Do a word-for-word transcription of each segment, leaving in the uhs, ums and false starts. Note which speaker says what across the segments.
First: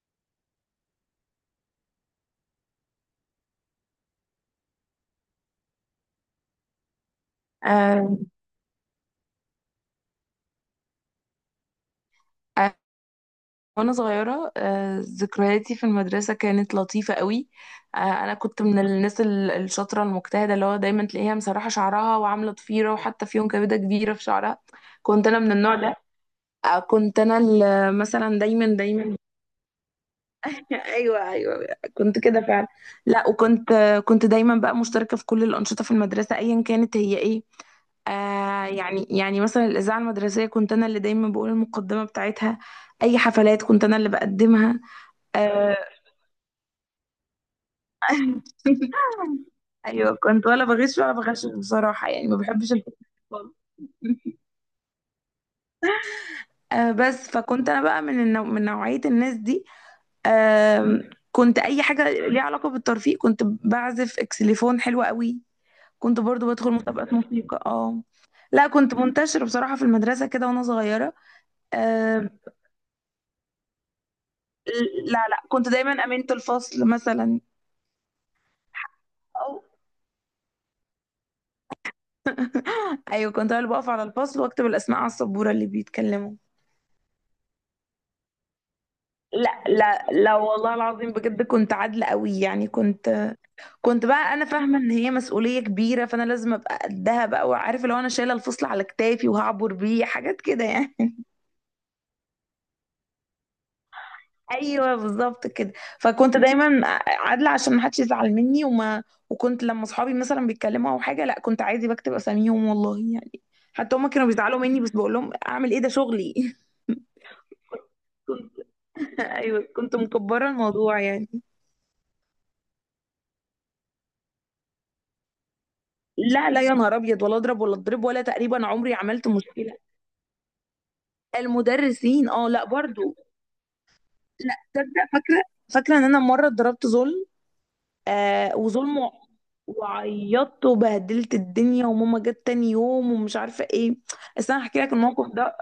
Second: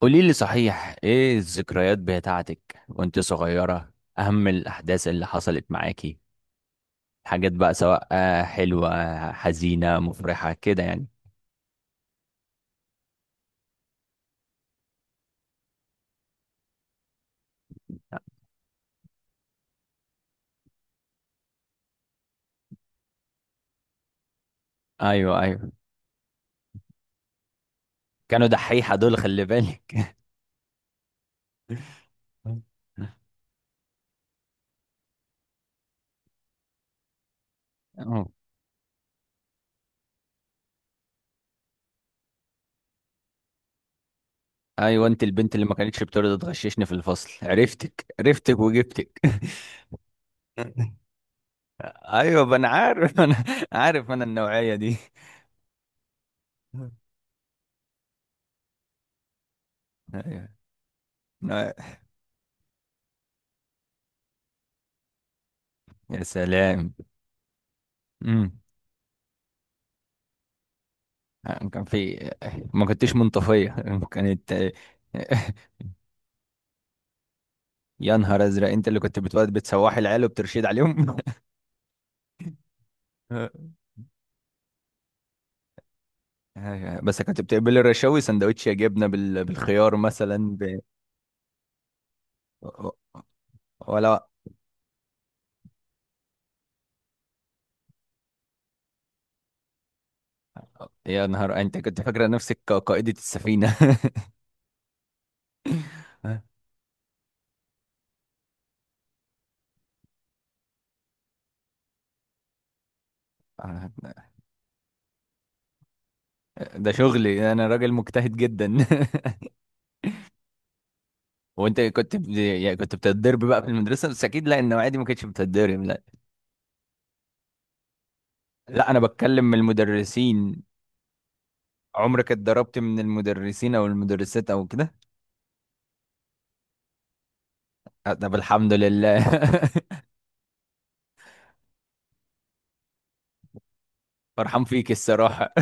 Speaker 1: قولي لي، صحيح، ايه الذكريات بتاعتك وانت صغيرة؟ اهم الاحداث اللي حصلت معاكي، حاجات بقى سواء
Speaker 2: آه،
Speaker 1: آه، حلوة، حزينة، مفرحة، كده يعني.
Speaker 2: آه، وانا صغيره، آه، ذكرياتي في المدرسه كانت لطيفه قوي. آه، انا كنت من الناس ال- الشاطره المجتهده، اللي هو دايما تلاقيها مسرحه شعرها وعامله ضفيره، وحتى في يوم كبده كبيره في شعرها. كنت انا
Speaker 1: ايوه،
Speaker 2: من
Speaker 1: ايوه،
Speaker 2: النوع ده. آه، كنت انا ال- مثلا
Speaker 1: كانوا
Speaker 2: دايما
Speaker 1: دحيحة
Speaker 2: دايما.
Speaker 1: دول، خلي بالك.
Speaker 2: ايوه، ايوه. كنت كده فعلا. لا، وكنت كنت دايما بقى مشتركه في كل الانشطه في المدرسه ايا كانت هي ايه.
Speaker 1: أه.
Speaker 2: آه يعني يعني مثلا الاذاعه المدرسيه كنت انا اللي دايما بقول المقدمه بتاعتها، اي حفلات كنت انا اللي بقدمها.
Speaker 1: ايوه، انت البنت اللي ما
Speaker 2: آه.
Speaker 1: كانتش بترضى تغششني في الفصل، عرفتك عرفتك وجبتك.
Speaker 2: ايوه، كنت ولا بغش ولا بغشش بصراحه، يعني ما
Speaker 1: ايوه، ما انا
Speaker 2: بحبش الفكرة
Speaker 1: عارف انا
Speaker 2: خالص.
Speaker 1: عارف انا النوعية دي.
Speaker 2: آه بس فكنت انا بقى من النوع، من نوعيه الناس دي.
Speaker 1: ايوه،
Speaker 2: آه كنت اي حاجه ليها علاقه بالترفيه. كنت بعزف اكسليفون حلو قوي، كنت
Speaker 1: يا
Speaker 2: برضو بدخل
Speaker 1: سلام.
Speaker 2: مسابقات موسيقى. اه لا، كنت منتشرة بصراحة في المدرسة كده وأنا صغيرة.
Speaker 1: يعني كان
Speaker 2: آه.
Speaker 1: في، ما كنتش منطفية. كانت.
Speaker 2: لا، لا، كنت دايما أمينة الفصل مثلا.
Speaker 1: يا نهار ازرق! انت اللي كنت بتقعد
Speaker 2: أو.
Speaker 1: بتسوحي العيال وبترشد عليهم.
Speaker 2: أيوة، كنت أنا اللي بقف على الفصل وأكتب الأسماء على السبورة اللي بيتكلموا.
Speaker 1: أيوة، بس كنت بتقبلي الرشاوي سندوتش يا جبنة بال-
Speaker 2: لا،
Speaker 1: بالخيار
Speaker 2: لا، لا،
Speaker 1: مثلا
Speaker 2: والله
Speaker 1: ب...
Speaker 2: العظيم بجد كنت عادلة قوي، يعني كنت. كنت
Speaker 1: ولا!
Speaker 2: بقى أنا فاهمة إن هي مسؤولية كبيرة، فأنا لازم أبقى قدها بقى، وعارفة لو أنا شايلة الفصل على كتافي وهعبر بيه حاجات كده يعني.
Speaker 1: يا نهار، انت كنت فاكرة نفسك ق- قائدة السفينة.
Speaker 2: ايوه، بالظبط كده. فكنت دايما عادله عشان ما حدش يزعل مني وما. وكنت لما صحابي مثلا بيتكلموا او حاجه، لا كنت عادي بكتب اساميهم والله يعني.
Speaker 1: آه،
Speaker 2: حتى هما كانوا بيزعلوا مني، بس بقول لهم اعمل ايه، ده شغلي.
Speaker 1: ده شغلي، انا راجل مجتهد جدا.
Speaker 2: كنت، ايوه كنت مكبره الموضوع يعني.
Speaker 1: وانت كنت ب... يعني كنت بتتضرب بقى في المدرسة، بس اكيد لا، انه عادي ما كنتش بتتضرب، لا.
Speaker 2: لا، لا، يا نهار ابيض، ولا اضرب ولا اضرب ولا، تقريبا
Speaker 1: لا،
Speaker 2: عمري
Speaker 1: انا
Speaker 2: عملت
Speaker 1: بتكلم من
Speaker 2: مشكله.
Speaker 1: المدرسين.
Speaker 2: المدرسين،
Speaker 1: عمرك
Speaker 2: اه لا،
Speaker 1: اتضربت من
Speaker 2: برضو
Speaker 1: المدرسين او المدرسات
Speaker 2: لا
Speaker 1: او كده؟
Speaker 2: تصدق. فاكره، فاكره ان انا مره اتضربت ظلم.
Speaker 1: آه، طب
Speaker 2: آه
Speaker 1: الحمد
Speaker 2: وظلم
Speaker 1: لله.
Speaker 2: وع- وعيطت وبهدلت الدنيا، وماما جت تاني يوم، ومش عارفه ايه. بس انا
Speaker 1: فرحان
Speaker 2: هحكي
Speaker 1: فيك
Speaker 2: لك الموقف
Speaker 1: الصراحة.
Speaker 2: ده.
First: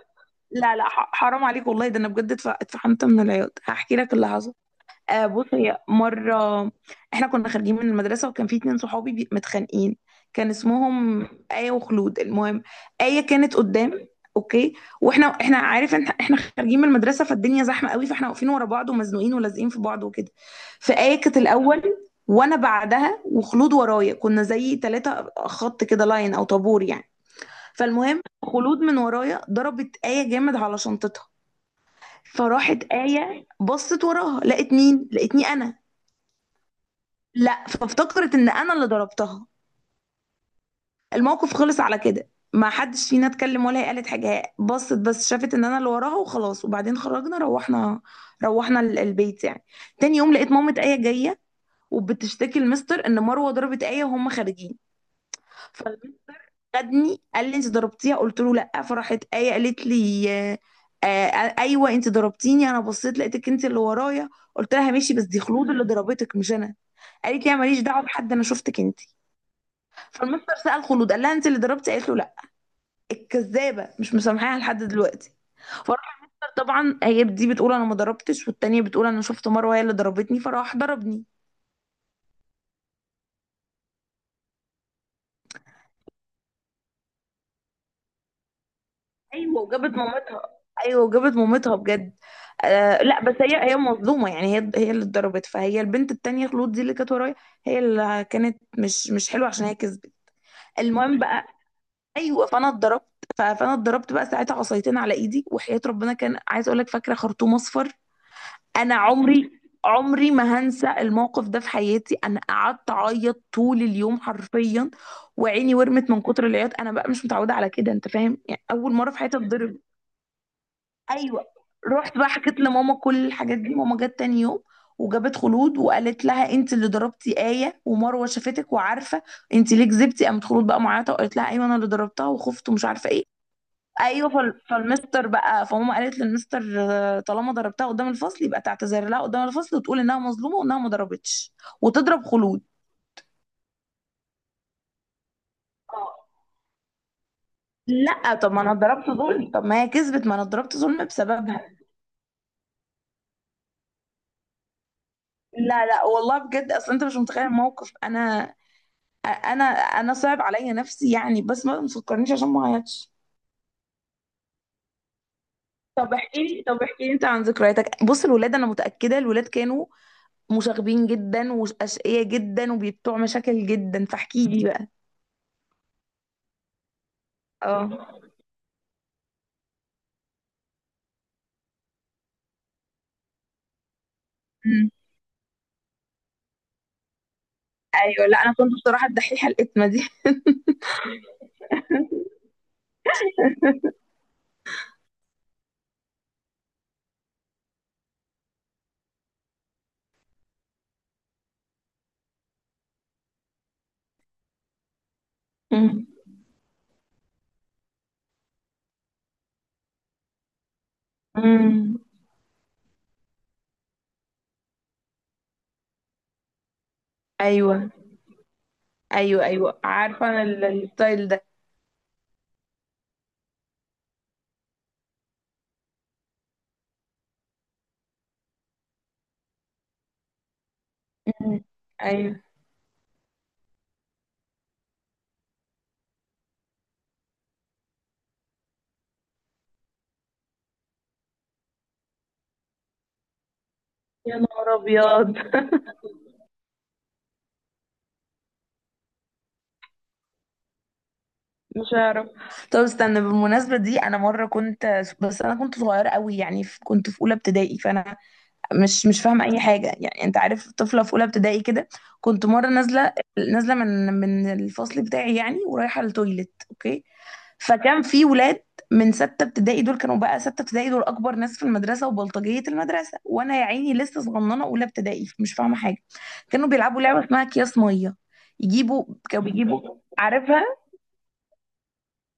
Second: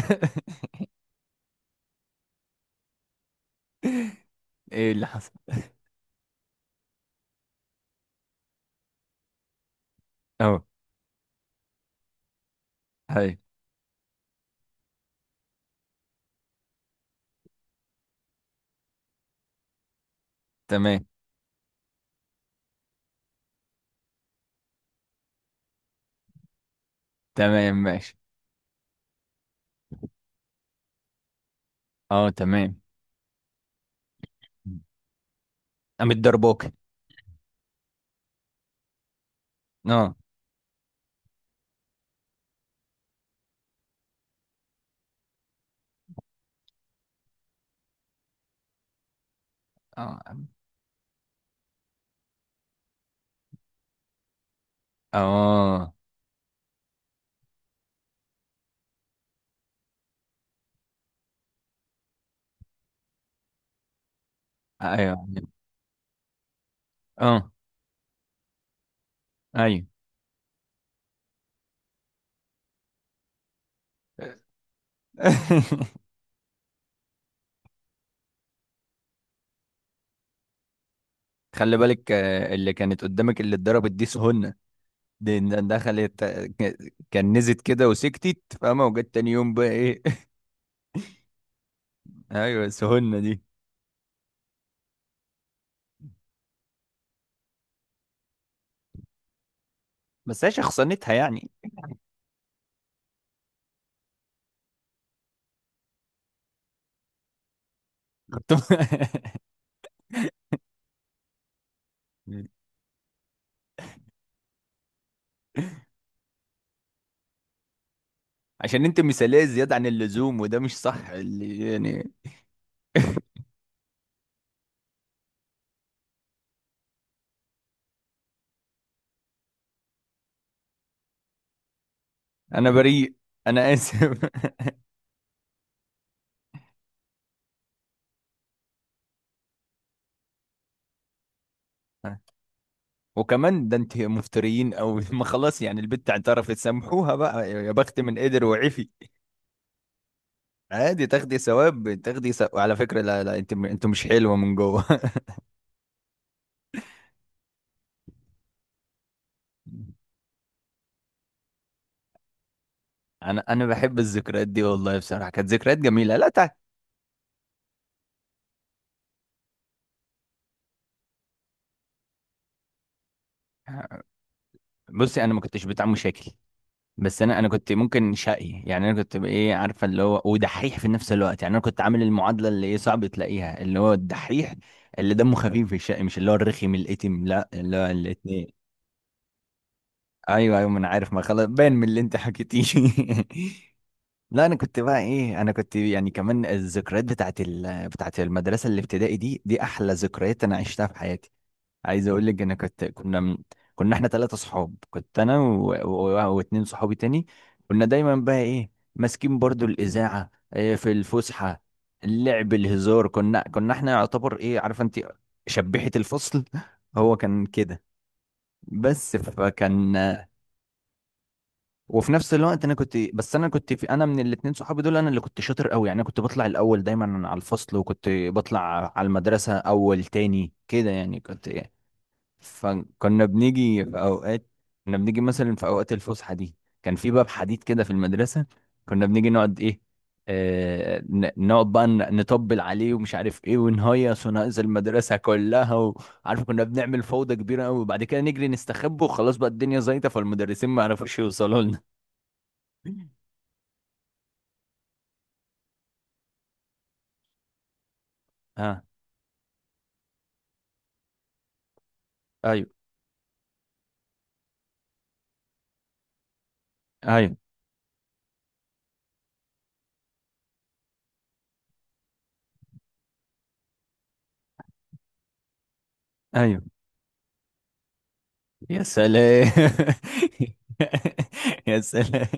Speaker 2: لا، لا، ح- حرام عليك والله، ده انا بجد اتف- اتفحمت من العياط. هحكي لك اللي حصل.
Speaker 1: ايه اللي
Speaker 2: آه
Speaker 1: حصل؟
Speaker 2: بصي، مرة احنا كنا خارجين من المدرسة، وكان في اتنين صحابي بي- متخانقين. كان
Speaker 1: اه،
Speaker 2: اسمهم آية وخلود. المهم، آية
Speaker 1: هاي.
Speaker 2: كانت قدام. اوكي. واحنا، احنا عارف ان احنا خارجين من المدرسة، فالدنيا زحمة قوي، فاحنا واقفين ورا بعض ومزنوقين ولازقين في بعض وكده.
Speaker 1: تمام،
Speaker 2: فآية كانت الأول، وانا بعدها، وخلود ورايا. كنا زي ثلاثة خط كده، لاين او طابور يعني.
Speaker 1: تمام، ماشي.
Speaker 2: فالمهم، خلود من ورايا ضربت آية جامد على شنطتها.
Speaker 1: اه، تمام.
Speaker 2: فراحت آية بصت وراها، لقت مين؟ لقتني انا.
Speaker 1: قامت ضربوك؟
Speaker 2: لا، فافتكرت ان انا اللي ضربتها.
Speaker 1: اه.
Speaker 2: الموقف خلص على كده، ما حدش فينا اتكلم، ولا هي قالت حاجه، هي بصت بس، شافت ان انا اللي وراها وخلاص، وبعدين خرجنا، روحنا، روحنا ال- البيت يعني. تاني يوم
Speaker 1: اه،
Speaker 2: لقيت مامة آية جايه، وبتشتكي المستر ان مروه ضربت آية وهم خارجين.
Speaker 1: اه،
Speaker 2: فخدني، قال لي انت ضربتيها؟ قلت له لا. فرحت آية قالت لي، آه، آه، ايوه انت ضربتيني، انا بصيت لقيتك انت اللي ورايا. قلت لها ماشي،
Speaker 1: ايوه،
Speaker 2: بس دي خلود اللي ضربتك مش انا. قالت
Speaker 1: اه،
Speaker 2: لي انا ماليش دعوه بحد، انا شفتك انت.
Speaker 1: ايوه.
Speaker 2: فالمستر سأل خلود، قال لها انت اللي ضربتي؟ قالت له لا. الكذابه مش مسامحاها لحد دلوقتي. فراح طبعا هي دي بتقول انا ما ضربتش، والتانيه بتقول انا شفت مروه هي اللي ضربتني، فراح ضربني.
Speaker 1: خلي بالك، آه، اللي كانت قدامك، اللي اتضربت دي سهنة. دي ن- دخلت، آه، ك- كنزت كده وسكتت، فاهمة؟ وجت تاني يوم
Speaker 2: ايوه
Speaker 1: بقى
Speaker 2: وجابت
Speaker 1: ايه؟
Speaker 2: مامتها. ايوه وجابت مامتها بجد.
Speaker 1: ايوه،
Speaker 2: آه
Speaker 1: سهنة
Speaker 2: لا بس
Speaker 1: دي.
Speaker 2: هي، هي مظلومه يعني، هي هي اللي اتضربت. فهي البنت التانيه خلود دي اللي كانت ورايا، هي اللي كانت مش مش حلوه، عشان هي كذبت.
Speaker 1: بس هي شخصنتها
Speaker 2: المهم بقى،
Speaker 1: يعني.
Speaker 2: ايوه فانا اتضربت. ف- فانا اتضربت بقى ساعتها عصايتين على ايدي، وحياه ربنا كان عايز اقول لك، فاكره خرطوم اصفر.
Speaker 1: كنت.
Speaker 2: انا عمري، عمري ما هنسى الموقف ده في حياتي. انا قعدت اعيط طول اليوم حرفيا، وعيني ورمت من كتر العياط. انا بقى مش متعوده على كده انت فاهم، يعني
Speaker 1: عشان
Speaker 2: اول
Speaker 1: انت
Speaker 2: مره في حياتي
Speaker 1: مثالية زيادة
Speaker 2: اتضرب.
Speaker 1: عن اللزوم، وده مش صح
Speaker 2: ايوه.
Speaker 1: اللي يعني.
Speaker 2: رحت بقى حكيت لماما كل الحاجات دي، ماما جت تاني يوم وجابت خلود، وقالت لها انت اللي ضربتي آية، ومروه شافتك وعارفه، انت ليه كذبتي؟ قامت خلود بقى معيطه، وقالت لها ايوه انا اللي ضربتها، وخفت
Speaker 1: انا
Speaker 2: ومش عارفه
Speaker 1: بريء،
Speaker 2: ايه.
Speaker 1: انا اسف.
Speaker 2: ايوه، فال- فالمستر بقى، فماما قالت للمستر، آه، طالما ضربتها قدام الفصل يبقى تعتذر لها قدام الفصل، وتقول انها مظلومه وانها ما ضربتش، وتضرب خلود.
Speaker 1: وكمان ده انت مفتريين او، ما خلاص يعني، البت اعترفت، سامحوها بقى، يا بخت من
Speaker 2: لا،
Speaker 1: قدر
Speaker 2: طب ما انا
Speaker 1: وعفي.
Speaker 2: ضربت ظلم، طب ما هي كذبت، ما انا ضربت ظلم
Speaker 1: عادي، تاخدي
Speaker 2: بسببها.
Speaker 1: ثواب، تاخدي ثواب على فكرة. لا، لا، انت انت مش حلوة من جوه.
Speaker 2: لا، لا، والله بجد اصل انت مش متخيل الموقف. انا انا انا صعب عليا نفسي يعني، بس ما تفكرنيش عشان ما اعيطش.
Speaker 1: انا انا بحب الذكريات دي والله. بصراحة كانت ذكريات
Speaker 2: طب
Speaker 1: جميلة. لا
Speaker 2: احكي
Speaker 1: تع...
Speaker 2: لي، طب احكي لي انت عن ذكرياتك. بص الولاد، انا متاكده الولاد كانوا مشاغبين جدا واشقياء جدا وبيبتوع مشاكل جدا، فاحكي لي بقى.
Speaker 1: بصي، انا ما كنتش بتاع مشاكل. بس انا انا كنت ممكن
Speaker 2: اه.
Speaker 1: شقي يعني، انا كنت ايه، عارفه، اللي هو ودحيح في نفس الوقت يعني، انا كنت عامل المعادله اللي ايه صعب تلاقيها، اللي هو الدحيح،
Speaker 2: امم.
Speaker 1: اللي دمه خفيف في الشقي، مش اللي هو الرخم الاتم، لا، اللي هو
Speaker 2: ايوه، لا
Speaker 1: الاتنين.
Speaker 2: انا كنت بصراحه الدحيحه الاتمه دي.
Speaker 1: ايوه، ايوه، ما انا عارف، ما خلاص، باين من اللي انت حكيتيه. لا، انا كنت بقى ايه، انا كنت يعني كمان الذكريات بتاعت ال... بتاعت المدرسه الابتدائي دي، دي احلى ذكريات انا عشتها في حياتي. عايز اقول لك، انا كنت كنا من... كنا احنا ثلاثه صحاب، كنت انا و...
Speaker 2: امم.
Speaker 1: و... واتنين صحابي تاني. كنا دايما بقى ايه، ماسكين برضو الاذاعه، إيه، في الفسحه،
Speaker 2: امم.
Speaker 1: اللعب، الهزار. كنا كنا احنا يعتبر، ايه عارفه انت، شبيحه الفصل. هو كان
Speaker 2: ايوه،
Speaker 1: كده. بس
Speaker 2: ايوه. ايوه
Speaker 1: فكان
Speaker 2: عارفه انا ال- الستايل ده.
Speaker 1: وفي نفس الوقت انا كنت بس انا كنت في انا من الاتنين صحابي دول، انا اللي كنت شاطر قوي يعني. انا كنت بطلع الاول دايما على الفصل، وكنت بطلع على المدرسه اول تاني كده يعني، كنت.
Speaker 2: امم. ايوه،
Speaker 1: فكنا بنيجي في اوقات كنا بنيجي مثلا في اوقات الفسحه دي، كان في باب حديد كده في المدرسه، كنا بنيجي نقعد ايه، آه ن- نقعد بقى، ن- نطبل عليه ومش عارف ايه، ونهيص
Speaker 2: يا
Speaker 1: ونهيص
Speaker 2: نهار
Speaker 1: المدرسه
Speaker 2: ابيض.
Speaker 1: كلها، وعارف كنا بنعمل فوضى كبيره قوي، وبعد كده نجري نستخبى وخلاص، بقى الدنيا زيطه، فالمدرسين ما عرفوش يوصلوا لنا.
Speaker 2: مش هعرف. طب استنى، بالمناسبه دي انا مره كنت، بس انا كنت صغيره قوي يعني، في- كنت في اولى ابتدائي، فانا
Speaker 1: اه،
Speaker 2: مش مش فاهمه اي حاجه يعني. انت عارف طفله في اولى ابتدائي كده. كنت
Speaker 1: ايوه،
Speaker 2: مره نازله، نازله من من الفصل بتاعي يعني، ورايحه التويليت. اوكي.
Speaker 1: ايوه،
Speaker 2: فكان في ولاد من ستة ابتدائي، دول كانوا بقى ستة ابتدائي، دول أكبر ناس في المدرسة وبلطجية المدرسة، وأنا يا عيني لسه صغننة أولى ابتدائي مش فاهمة حاجة.
Speaker 1: ايوه.
Speaker 2: كانوا بيلعبوا لعبة اسمها أكياس مية.
Speaker 1: يا
Speaker 2: يجيبوا، كانوا
Speaker 1: سلام.
Speaker 2: بيجيبوا، عارفها؟
Speaker 1: يا سلام.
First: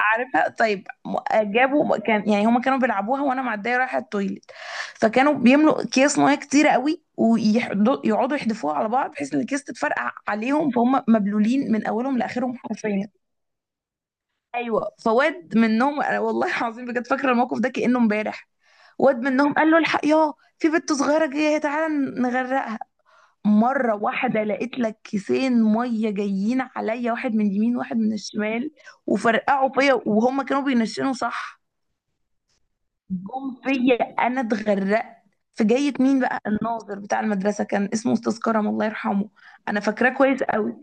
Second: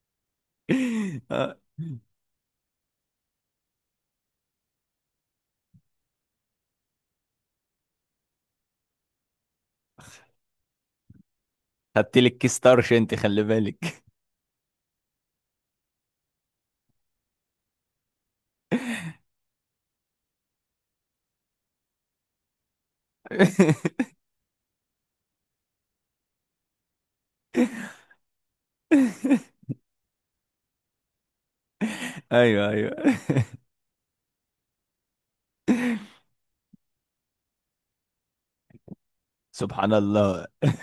Speaker 2: عارفها طيب. م-
Speaker 1: آه.
Speaker 2: جابوا، كان يعني هما كانوا بيلعبوها، وأنا معدية رايحة التويليت. فكانوا بيملوا أكياس مية كتيرة قوي، ويقعدوا يحدفوها على بعض، بحيث إن الأكياس تتفرقع عليهم، فهم مبلولين من
Speaker 1: خدت
Speaker 2: أولهم
Speaker 1: لك
Speaker 2: لآخرهم
Speaker 1: كيس طرش
Speaker 2: حرفيا.
Speaker 1: انت، خلي بالك.
Speaker 2: ايوه، فواد منهم، أنا والله العظيم بجد فاكره الموقف ده كانه امبارح. واد منهم قال له الحق يا، في بنت صغيره جايه، تعالى نغرقها. مره واحده لقيت لك كيسين ميه جايين عليا، واحد من اليمين واحد من الشمال، وفرقعوا فيا، وهم كانوا بينشنوا صح.
Speaker 1: ايوه، ايوه.
Speaker 2: جم فيا، انا اتغرقت. في، جاية مين بقى؟ الناظر بتاع المدرسه، كان اسمه استاذ كرم الله يرحمه. انا
Speaker 1: سبحان
Speaker 2: فاكراه كويس
Speaker 1: الله.
Speaker 2: قوي.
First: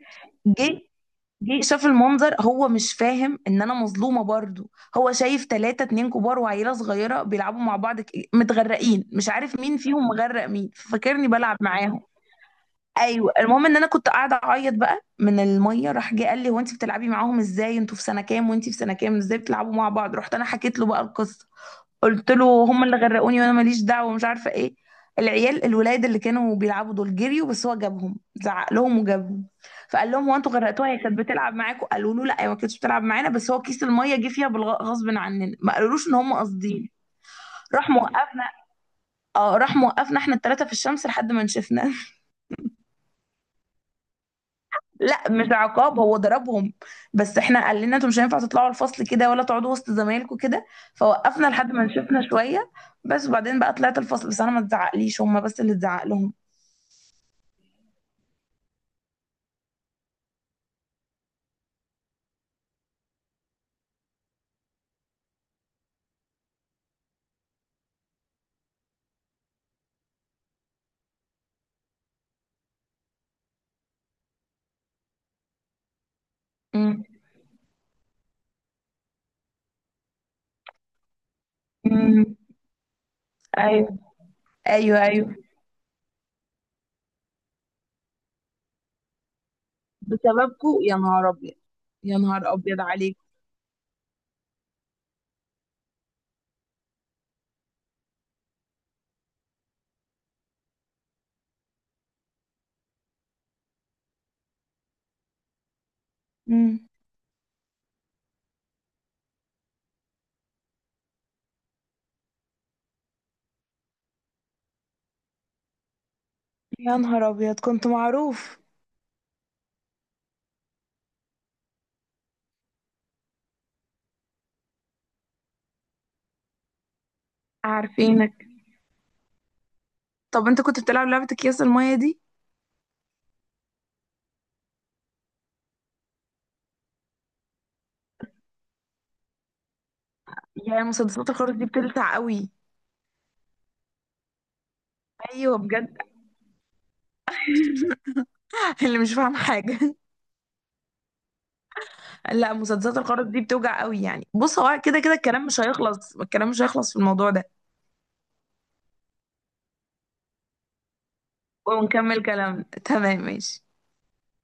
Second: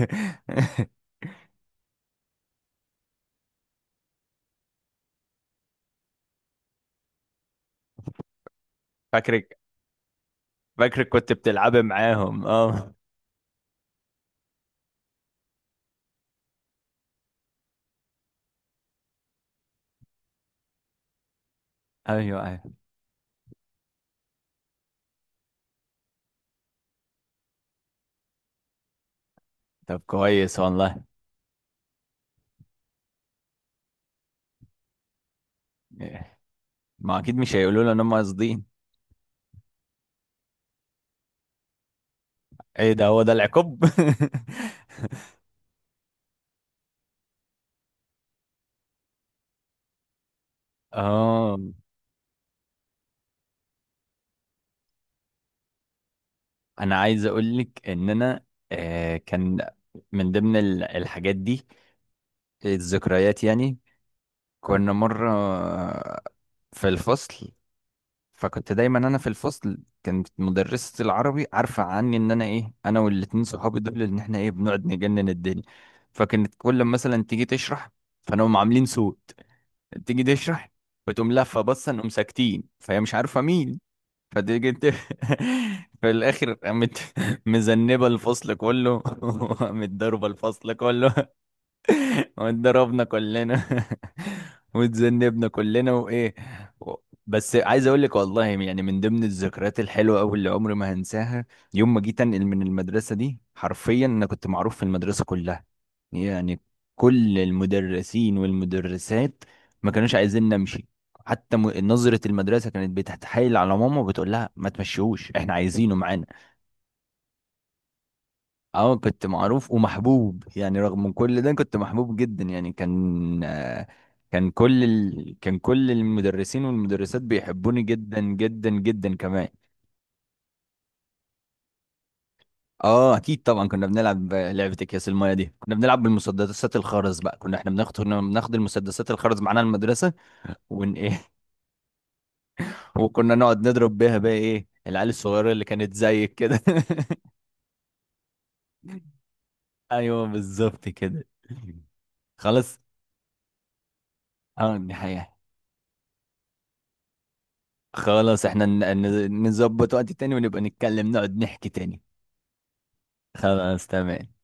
Speaker 2: جه، جه شاف المنظر، هو مش فاهم ان انا مظلومه برضو، هو شايف ثلاثة، اتنين كبار وعيله صغيره بيلعبوا مع بعض، ك- متغرقين، مش
Speaker 1: فاكرك،
Speaker 2: عارف مين فيهم مغرق مين،
Speaker 1: فاكرك
Speaker 2: ففاكرني
Speaker 1: كنت
Speaker 2: بلعب
Speaker 1: بتلعبي
Speaker 2: معاهم.
Speaker 1: معاهم، اه.
Speaker 2: ايوه. المهم ان انا كنت قاعده اعيط بقى من الميه، راح جه قال لي هو، انت بتلعبي معاهم ازاي؟ انتوا في سنه كام وانت في سنه كام، ازاي بتلعبوا مع بعض؟ رحت انا حكيت له بقى القصه، قلت
Speaker 1: ايوه،
Speaker 2: له
Speaker 1: ايوه.
Speaker 2: هم اللي غرقوني، وانا ماليش دعوه ومش عارفه ايه. العيال الولاد اللي كانوا بيلعبوا دول جريوا، بس هو جابهم، زعق لهم وجابهم.
Speaker 1: طب
Speaker 2: فقال لهم هو، انتوا
Speaker 1: كويس
Speaker 2: غرقتوها؟ هي
Speaker 1: والله.
Speaker 2: كانت بتلعب معاكم؟ قالوا له لا، هي ما كانتش بتلعب معانا، بس هو كيس الميه جه فيها بالغ- غصب عننا، ما قالولوش ان هم قاصدين.
Speaker 1: ما اكيد مش هيقولوا
Speaker 2: راح
Speaker 1: لنا ان هم
Speaker 2: موقفنا،
Speaker 1: قاصدين.
Speaker 2: اه راح موقفنا احنا الثلاثه في الشمس لحد ما نشفنا.
Speaker 1: ايه ده؟ هو ده العقاب؟
Speaker 2: لا مش عقاب، هو ضربهم، بس احنا قال لنا انتوا مش هينفع تطلعوا الفصل كده ولا تقعدوا وسط زمايلكم كده. فوقفنا
Speaker 1: اه،
Speaker 2: لحد ما نشفنا شويه بس، وبعدين بقى طلعت الفصل. بس انا ما اتزعقليش، هم بس اللي اتزعق لهم.
Speaker 1: انا عايز اقول لك ان انا، آه كان من ضمن ال- الحاجات دي، الذكريات يعني. كنا مره في الفصل، فكنت دايما انا في الفصل. كانت مدرسة العربي عارفة عني ان انا ايه، انا والاتنين صحابي دول، ان احنا ايه، بنقعد نجنن الدنيا. فكانت كل ما
Speaker 2: امم.
Speaker 1: مثلا تيجي تشرح، فنقوم عاملين صوت، تيجي تشرح وتقوم لافة بصة، نقوم
Speaker 2: امم.
Speaker 1: ساكتين، فهي مش عارفة مين.
Speaker 2: ايوه،
Speaker 1: فتيجي ت-
Speaker 2: ايوه. ايوه،
Speaker 1: في الاخر قامت مذنبة الفصل كله، وقامت ضاربة الفصل
Speaker 2: بسببكو يا
Speaker 1: كله.
Speaker 2: نهار ابيض. يا نهار ابيض
Speaker 1: واتضربنا
Speaker 2: عليك.
Speaker 1: كلنا، واتذنبنا كلنا وايه و- بس عايز اقول لك والله يعني، من ضمن الذكريات الحلوه قوي اللي عمري ما هنساها، يوم ما جيت انقل من المدرسه دي، حرفيا انا كنت معروف في المدرسه كلها يعني.
Speaker 2: امم.
Speaker 1: كل المدرسين والمدرسات ما كانوش عايزين نمشي، حتى م- نظرة المدرسة كانت بتتحايل على ماما وبتقول لها ما تمشيهوش، احنا عايزينه معانا.
Speaker 2: يا نهار ابيض، كنت معروف.
Speaker 1: اه، كنت معروف ومحبوب يعني، رغم من كل ده كنت محبوب جدا يعني. كان آه، كان كل ال... كان كل المدرسين والمدرسات بيحبوني جدا
Speaker 2: عارفينك.
Speaker 1: جدا جدا كمان.
Speaker 2: طب انت كنت بتلعب لعبه اكياس الميه دي؟
Speaker 1: اه، اكيد طبعا كنا بنلعب لعبة اكياس المايه دي، كنا بنلعب بالمسدسات الخرز بقى، كنا احنا بناخد كنا بناخد المسدسات الخرز معانا المدرسة،
Speaker 2: يا،
Speaker 1: ون ايه.
Speaker 2: مسدسات الخرز دي بتلسع قوي.
Speaker 1: وكنا نقعد نضرب بيها بقى ايه العيال الصغيرة
Speaker 2: ايوه
Speaker 1: اللي كانت
Speaker 2: بجد.
Speaker 1: زيك كده.
Speaker 2: اللي مش فاهم حاجه.
Speaker 1: ايوه بالظبط كده.
Speaker 2: لا،
Speaker 1: خلاص.
Speaker 2: مسدسات الخرز دي بتوجع قوي يعني. بص،
Speaker 1: اه،
Speaker 2: هو
Speaker 1: دي
Speaker 2: كده كده
Speaker 1: حقيقة.
Speaker 2: الكلام مش هيخلص، الكلام مش هيخلص في الموضوع ده.
Speaker 1: خلاص، احنا ن- ن- نظبط وقت تاني ونبقى نتكلم، نقعد نحكي تاني.
Speaker 2: ونكمل كلامنا، تمام ماشي.
Speaker 1: خلاص، تمام.